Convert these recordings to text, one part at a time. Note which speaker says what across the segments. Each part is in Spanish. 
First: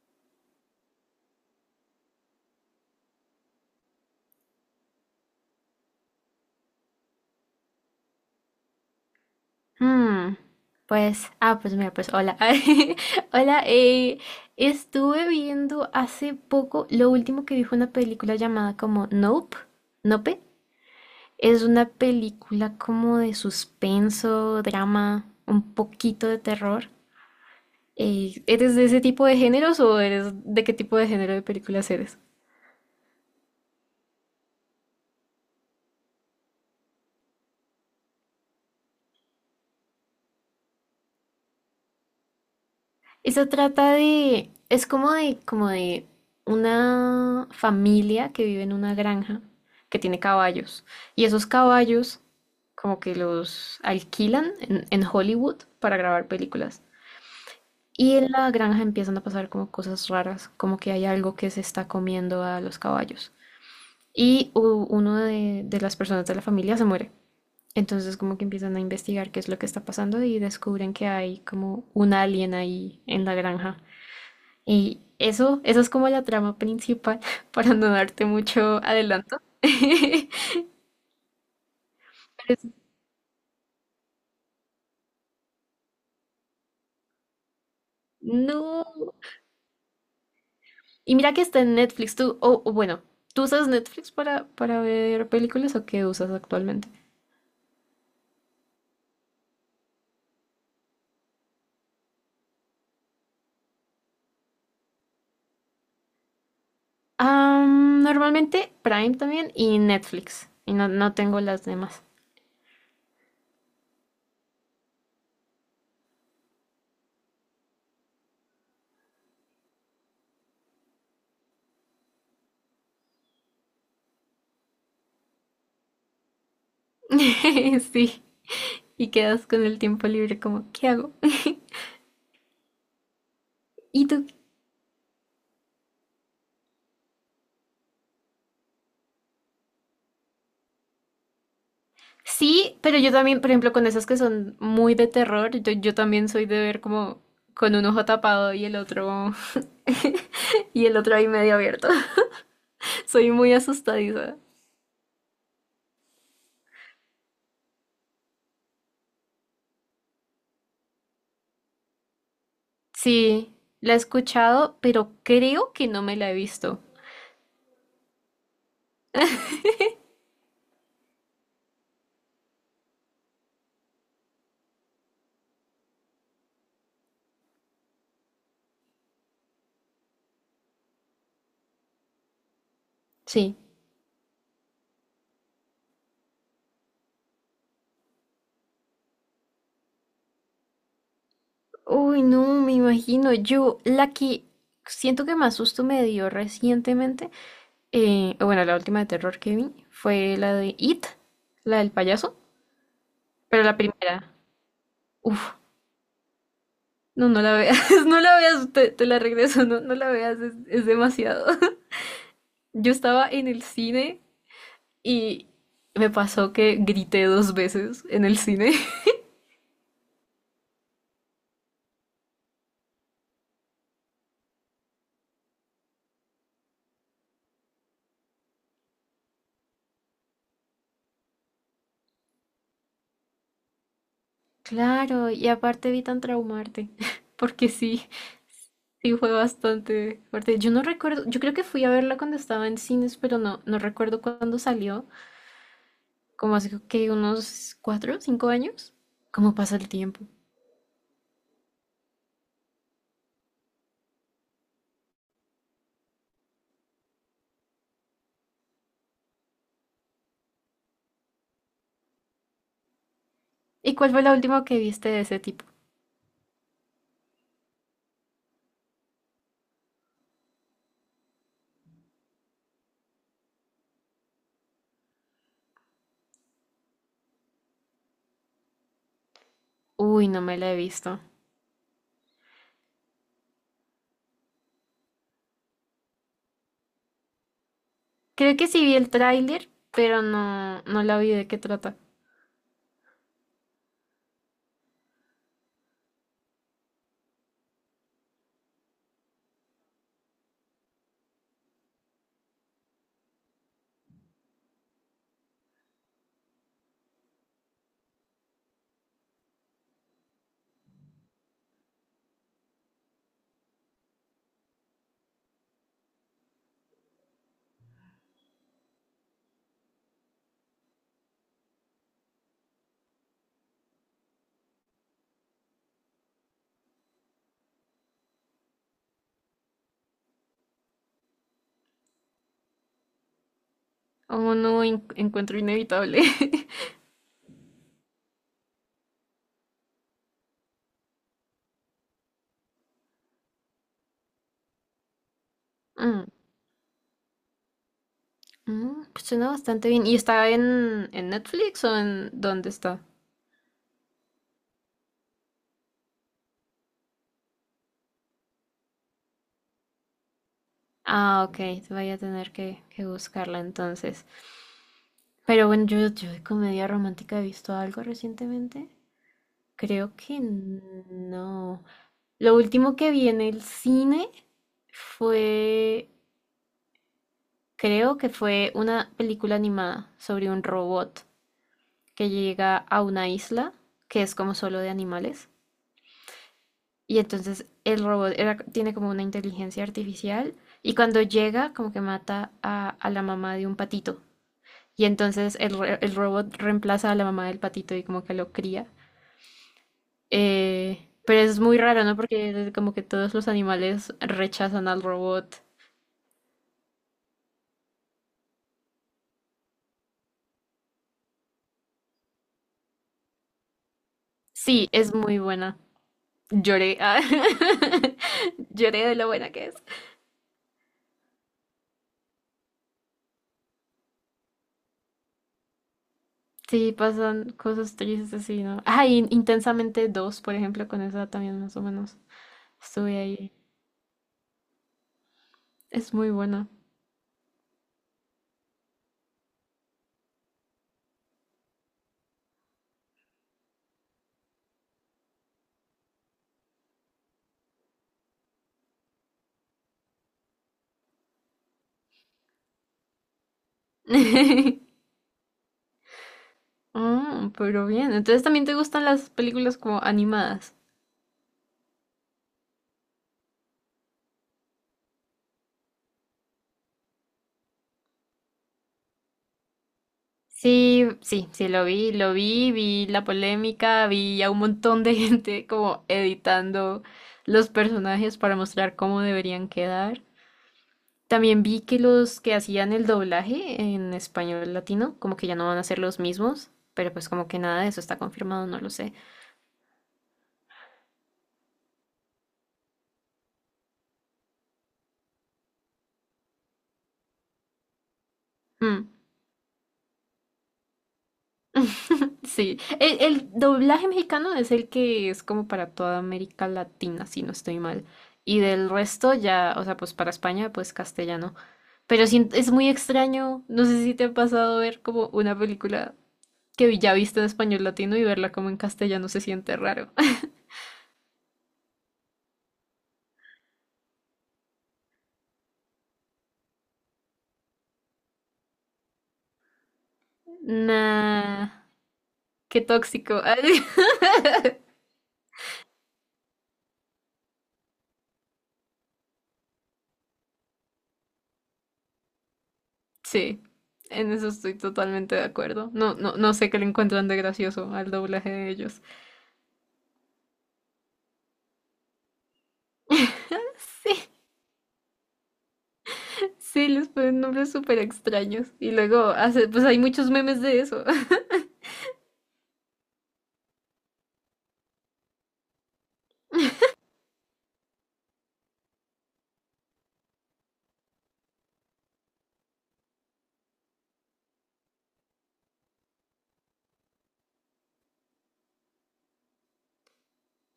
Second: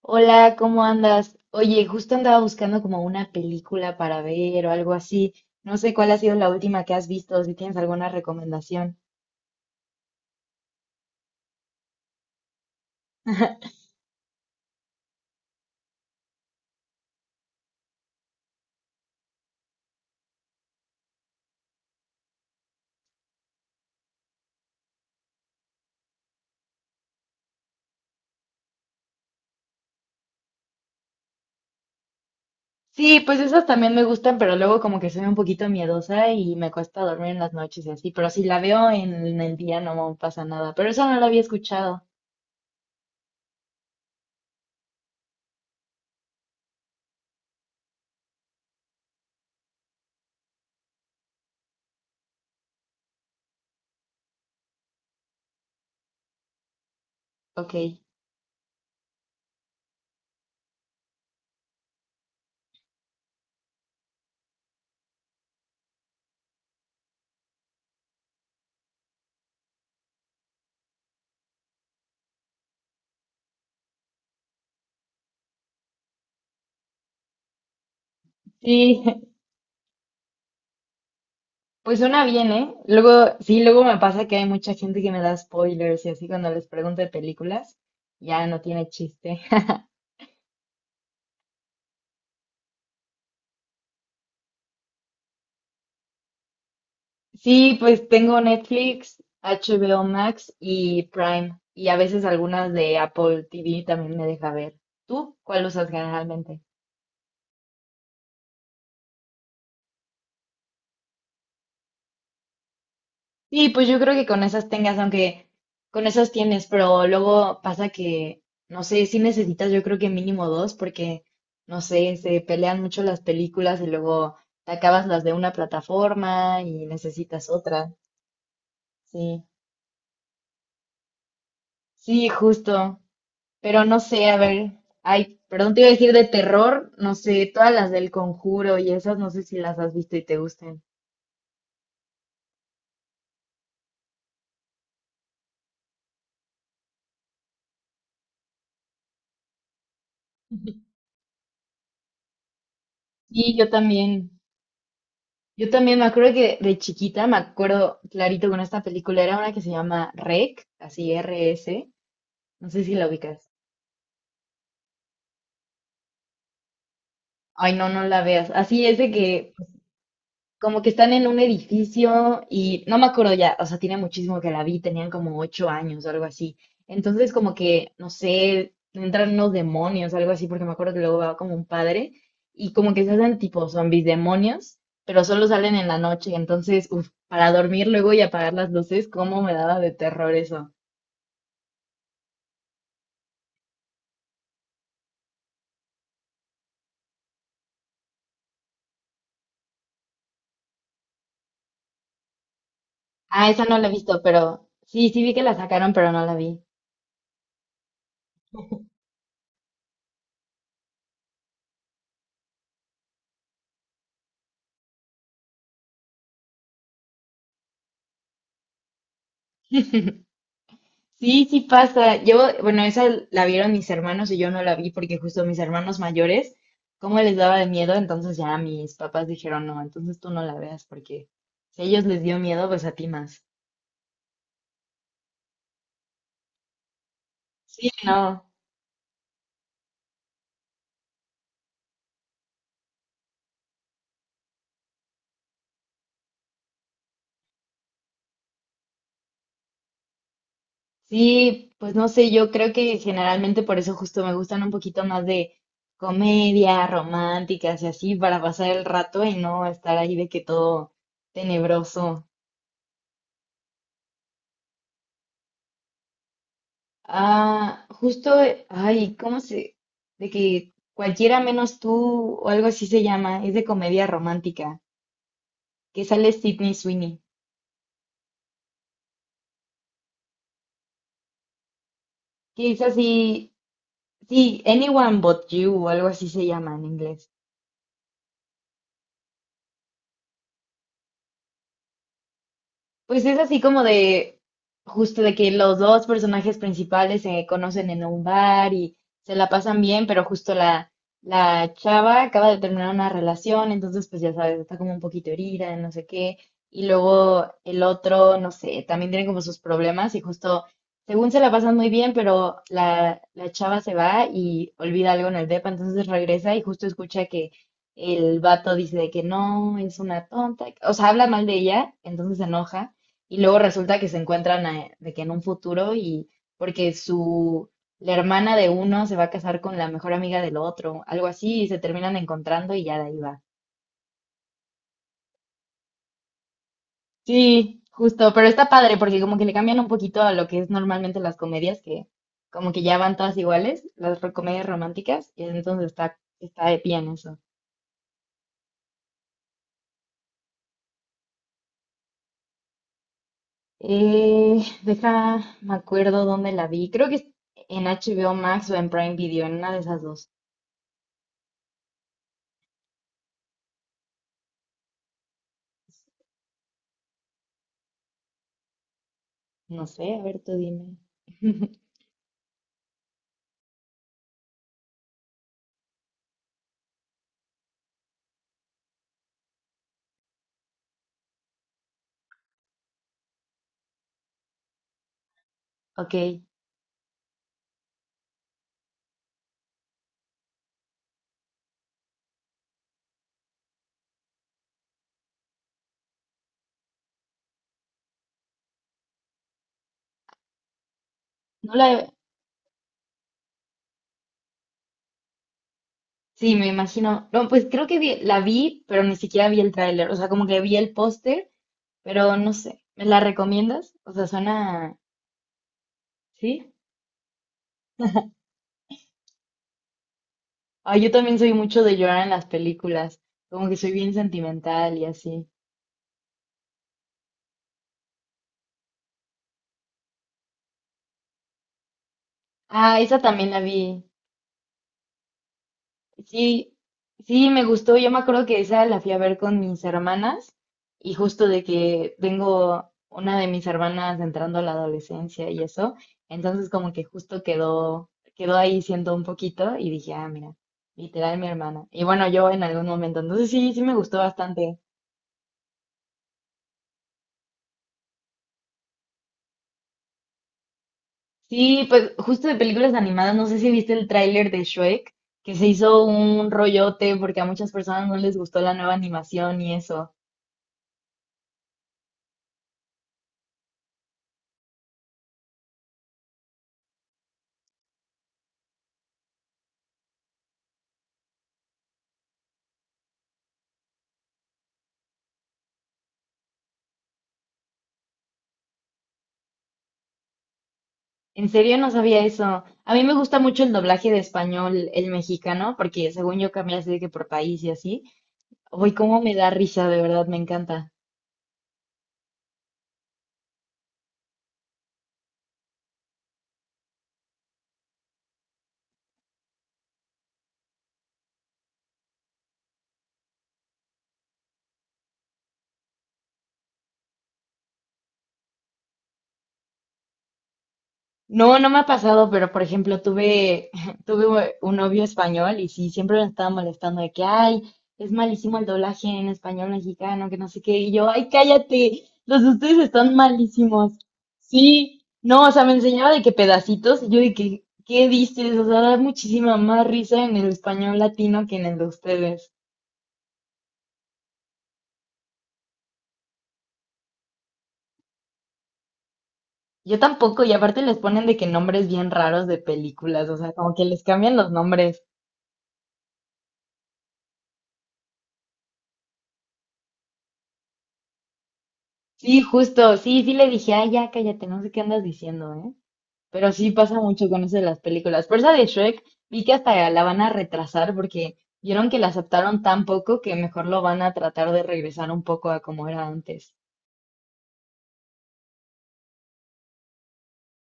Speaker 1: Hola, ¿cómo andas? Oye, justo andaba buscando como una película para ver o algo así. No sé cuál ha sido la última que has visto, o si tienes alguna recomendación.
Speaker 2: Mm, pues mira, pues hola. Hola, estuve viendo hace poco, lo último que vi fue una película llamada como Nope, Nope. Es una película como de suspenso, drama, un poquito de terror. ¿Eres de ese tipo de géneros o eres de qué tipo de género de películas eres?
Speaker 1: Sí, pues esas también me gustan, pero luego como que soy un poquito miedosa y me cuesta dormir en las noches y así. Pero si la veo en el día no me pasa nada. Pero eso no lo había escuchado.
Speaker 2: Eso trata de, es como de una familia que vive en una granja que tiene caballos. Y esos caballos como que los alquilan en Hollywood para grabar películas.
Speaker 1: Ok.
Speaker 2: Y en la granja empiezan a pasar como cosas raras, como que hay algo que se está comiendo a los caballos. Y uno de las personas de la familia se muere. Entonces como que empiezan a investigar qué es lo que está pasando y descubren que hay como un alien ahí en la granja. Y eso es como la trama principal, para no darte mucho
Speaker 1: Sí,
Speaker 2: adelanto. Pero
Speaker 1: pues suena bien,
Speaker 2: es-
Speaker 1: ¿eh? Luego, sí, luego me pasa que hay mucha gente que me da spoilers y así cuando les pregunto de películas, ya no
Speaker 2: no.
Speaker 1: tiene chiste.
Speaker 2: Y mira que está en Netflix, tú, o bueno, ¿tú usas Netflix para ver películas o qué usas actualmente?
Speaker 1: Sí, pues tengo Netflix, HBO Max y Prime. Y a veces algunas de Apple TV también me deja ver. ¿Tú cuál usas generalmente?
Speaker 2: Normalmente Prime también y Netflix. Y no, no tengo las demás.
Speaker 1: Sí, pues yo creo que con esas tengas, aunque con esas tienes, pero luego pasa que, no sé, sí necesitas yo creo que mínimo dos porque, no sé, se pelean mucho las películas y luego te acabas las de una plataforma y necesitas otra.
Speaker 2: Sí. Y
Speaker 1: Sí,
Speaker 2: quedas con el tiempo libre como, ¿qué hago?
Speaker 1: sí, justo. Pero no
Speaker 2: ¿Y tú?
Speaker 1: sé, a ver, ay, perdón, te iba a decir de terror, no sé, todas las del Conjuro y esas no sé si las has visto y te gusten.
Speaker 2: Sí, pero yo también, por ejemplo, con esas que son muy de terror, yo también soy de ver como con un ojo tapado y el otro y el otro ahí medio abierto. Soy muy
Speaker 1: Sí, yo también.
Speaker 2: asustadiza.
Speaker 1: Yo también me acuerdo que de chiquita, me acuerdo clarito con esta película, era una que se llama REC, así r s, no sé si la ubicas.
Speaker 2: Sí, la he escuchado, pero creo que no me la he visto.
Speaker 1: Ay, no, no la veas. Así es de que como que están en un edificio y no me acuerdo ya, o sea, tiene muchísimo que la vi, tenían como 8 años o algo así. Entonces, como que, no sé, entran unos demonios, algo así, porque me acuerdo que luego va como un padre y como que se hacen
Speaker 2: Sí.
Speaker 1: tipo zombies demonios, pero solo salen en la noche. Entonces, uf, para dormir luego y apagar las luces, cómo me daba de terror eso.
Speaker 2: Uy, no, me imagino. Yo, la que siento que más susto me dio recientemente, bueno, la última de terror que vi fue la de It, la del payaso,
Speaker 1: Ah,
Speaker 2: pero
Speaker 1: esa no
Speaker 2: la
Speaker 1: la he visto,
Speaker 2: primera.
Speaker 1: pero sí, sí vi que la
Speaker 2: Uf.
Speaker 1: sacaron, pero no la vi.
Speaker 2: No, no la veas, no la veas, te la regreso, no, no la veas, es demasiado. Yo estaba en el cine y me pasó que grité 2 veces en el cine.
Speaker 1: Sí, sí pasa. Yo, bueno, esa la vieron mis hermanos y yo no la vi porque justo mis hermanos mayores, como les daba de miedo, entonces ya mis papás dijeron, no, entonces tú no la veas porque si a ellos les dio miedo, pues a ti más.
Speaker 2: Claro, y aparte evitan traumarte, porque
Speaker 1: Sí,
Speaker 2: sí,
Speaker 1: no.
Speaker 2: sí fue bastante fuerte. Yo no recuerdo, yo creo que fui a verla cuando estaba en cines, pero no, no recuerdo cuándo salió, como hace que unos 4, 5 años. ¿Cómo pasa el tiempo?
Speaker 1: Sí, pues no sé, yo creo que generalmente por eso justo me gustan un poquito más de comedia, románticas y así, para pasar el rato y no estar ahí de que todo tenebroso.
Speaker 2: ¿Y cuál fue la última que viste de ese tipo?
Speaker 1: Ah, justo, ay, ¿cómo se? De que cualquiera menos tú o algo así se llama, es de comedia romántica, que sale Sydney Sweeney,
Speaker 2: Uy, no me la he visto.
Speaker 1: que es así, sí, Anyone But You o algo así se llama en inglés.
Speaker 2: Creo que sí vi el tráiler, pero no, no la vi de qué trata.
Speaker 1: Pues es así como de, justo de que los dos personajes principales se conocen en un bar y se la pasan bien, pero justo la chava acaba de terminar una relación, entonces pues ya sabes, está como un poquito herida, no sé qué, y luego el otro, no sé, también tiene como sus problemas y justo, según se la pasan muy bien, pero la chava se va y olvida algo en el depa, entonces regresa y justo escucha que... El vato dice de que no, es una tonta, o sea, habla mal de ella, entonces se enoja y luego resulta que se encuentran de que en un futuro y porque su la hermana de uno se va a casar con la mejor amiga del otro, algo así, y se terminan encontrando y ya de ahí va.
Speaker 2: Oh, no, encuentro inevitable.
Speaker 1: Sí, justo, pero está padre porque como que le cambian un poquito a lo que es normalmente las comedias que como que ya van todas iguales, las comedias románticas, y entonces está
Speaker 2: Mm,
Speaker 1: está bien eso.
Speaker 2: pues suena bastante bien. ¿Y está en Netflix o en dónde está?
Speaker 1: Deja, me acuerdo dónde la vi. Creo que es en HBO Max o en Prime Video, en una de esas dos.
Speaker 2: Ah, ok, voy a tener que buscarla entonces. Pero bueno, yo de comedia romántica he visto algo recientemente.
Speaker 1: No sé,
Speaker 2: Creo
Speaker 1: a
Speaker 2: que
Speaker 1: ver, tú dime.
Speaker 2: no. Lo último que vi en el cine fue, creo que fue una película animada sobre un robot que llega a una isla que es como solo de animales.
Speaker 1: Ok,
Speaker 2: Y entonces tiene como una inteligencia artificial y cuando llega como que mata a la mamá de un patito. Y entonces el robot reemplaza a la mamá del patito y como que lo cría. Pero es
Speaker 1: no
Speaker 2: muy raro,
Speaker 1: la...
Speaker 2: ¿no? Porque como que todos los animales rechazan al robot.
Speaker 1: Sí, me imagino. No, pues creo que la vi, pero ni siquiera vi el tráiler. O sea, como que vi el póster, pero no sé. ¿Me la recomiendas? O sea,
Speaker 2: Sí,
Speaker 1: suena...
Speaker 2: es muy buena.
Speaker 1: ¿Sí?
Speaker 2: Lloré. Ah. Lloré de lo buena que es.
Speaker 1: Ah, yo también soy mucho de llorar en las películas. Como que soy bien sentimental y así.
Speaker 2: Sí, pasan cosas tristes así, ¿no? Ah, y Intensamente 2, por ejemplo, con esa también más o menos
Speaker 1: Ah,
Speaker 2: estuve
Speaker 1: esa también
Speaker 2: ahí.
Speaker 1: la vi.
Speaker 2: Es muy buena.
Speaker 1: Sí, sí, me gustó. Yo me acuerdo que esa la fui a ver con mis hermanas y justo de que tengo una de mis hermanas entrando a la adolescencia y eso, entonces como que justo quedó ahí siendo un poquito y dije, ah, mira, literal mi hermana. Y bueno, yo en algún momento, entonces sí, sí me gustó bastante.
Speaker 2: Ah, pero bien. Entonces también te gustan las películas como animadas.
Speaker 1: Sí, pues justo de películas animadas, no sé si viste el tráiler de Shrek, que se hizo un rollote porque a muchas personas no les gustó la nueva animación y eso.
Speaker 2: Sí, vi la polémica, vi a un montón de gente como editando los personajes para mostrar cómo deberían quedar. También vi que los que hacían el doblaje en español latino, como que ya no van a ser los mismos, pero pues como que nada de eso está confirmado, no lo sé.
Speaker 1: En serio, no sabía eso. A mí me gusta mucho el doblaje de español, el mexicano, porque según yo cambia así de que por país y así. Uy,
Speaker 2: Mm.
Speaker 1: cómo me da risa, de verdad, me encanta.
Speaker 2: Sí, el doblaje mexicano es el que es como para toda América Latina, si no estoy mal. Y del resto ya, o sea, pues para España, pues castellano. Pero sí, es muy extraño, no sé si te ha pasado ver como una película que ya viste en español latino y verla como en castellano se siente raro.
Speaker 1: No, no me ha pasado, pero por ejemplo, tuve, tuve un novio español y sí, siempre me estaba molestando de que, ay, es malísimo el doblaje en español mexicano, que no sé qué. Y yo, ay,
Speaker 2: Nah.
Speaker 1: cállate, los de ustedes
Speaker 2: Qué
Speaker 1: están
Speaker 2: tóxico. Ay,
Speaker 1: malísimos. Sí, no, o sea, me enseñaba de que pedacitos y yo de que, ¿qué dices? O sea, da muchísima más risa en el español latino que en el de ustedes.
Speaker 2: sí, en eso estoy totalmente de acuerdo. No, no, no sé qué le encuentran de gracioso al doblaje de ellos.
Speaker 1: Yo tampoco, y aparte les ponen de que nombres bien raros de películas, o sea, como que les
Speaker 2: Sí,
Speaker 1: cambian los nombres.
Speaker 2: sí, les ponen nombres súper extraños. Y luego hace, pues hay muchos memes de eso.
Speaker 1: Sí, justo, sí, sí le dije, ay, ya cállate, no sé qué andas diciendo, ¿eh? Pero sí pasa mucho con eso de las películas. Por esa de Shrek, vi que hasta la van a retrasar porque vieron que la aceptaron tan poco que mejor lo van a tratar de regresar un poco a como era antes.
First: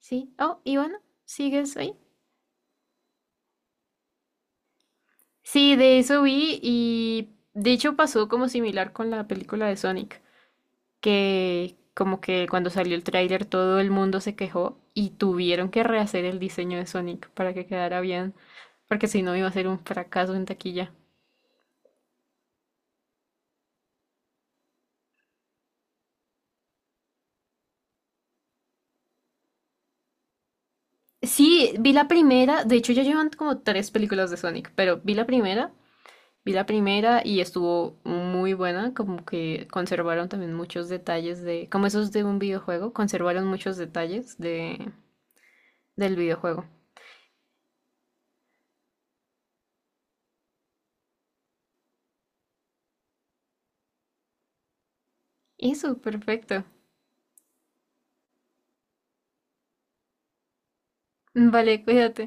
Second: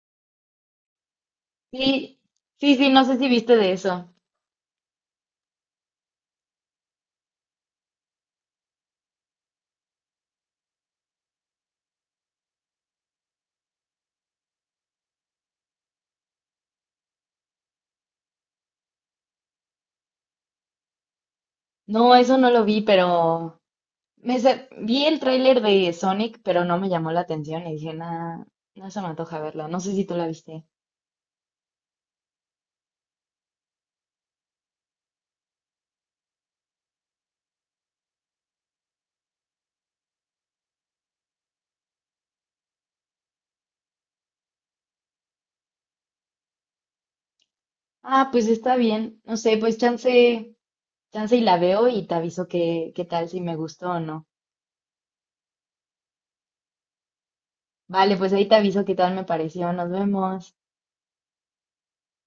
Speaker 2: Sí. Oh, y bueno, ¿sigues
Speaker 1: Sí,
Speaker 2: ahí?
Speaker 1: sí, sí, no sé si viste de eso.
Speaker 2: Sí, de eso vi y de hecho pasó como similar con la película de Sonic, que como que cuando salió el tráiler todo el mundo se quejó y tuvieron que rehacer el diseño de Sonic para que quedara bien, porque si no iba a ser un fracaso en taquilla.
Speaker 1: No, eso no lo vi, pero vi el tráiler de Sonic, pero no me llamó la atención y dije, nada, no se me antoja verla. No sé si tú la viste.
Speaker 2: Sí, vi la primera, de hecho ya llevan como 3 películas de Sonic, pero vi la primera y estuvo muy buena, como que conservaron también muchos detalles de, como esos de un videojuego, conservaron muchos detalles de, del videojuego.
Speaker 1: Ah, pues está bien, no sé, pues chance. Chance y la veo y te aviso qué, qué tal, si me gustó o no.
Speaker 2: Eso, perfecto.
Speaker 1: Vale, pues ahí te aviso qué tal me pareció. Nos vemos.
Speaker 2: Vale, cuídate.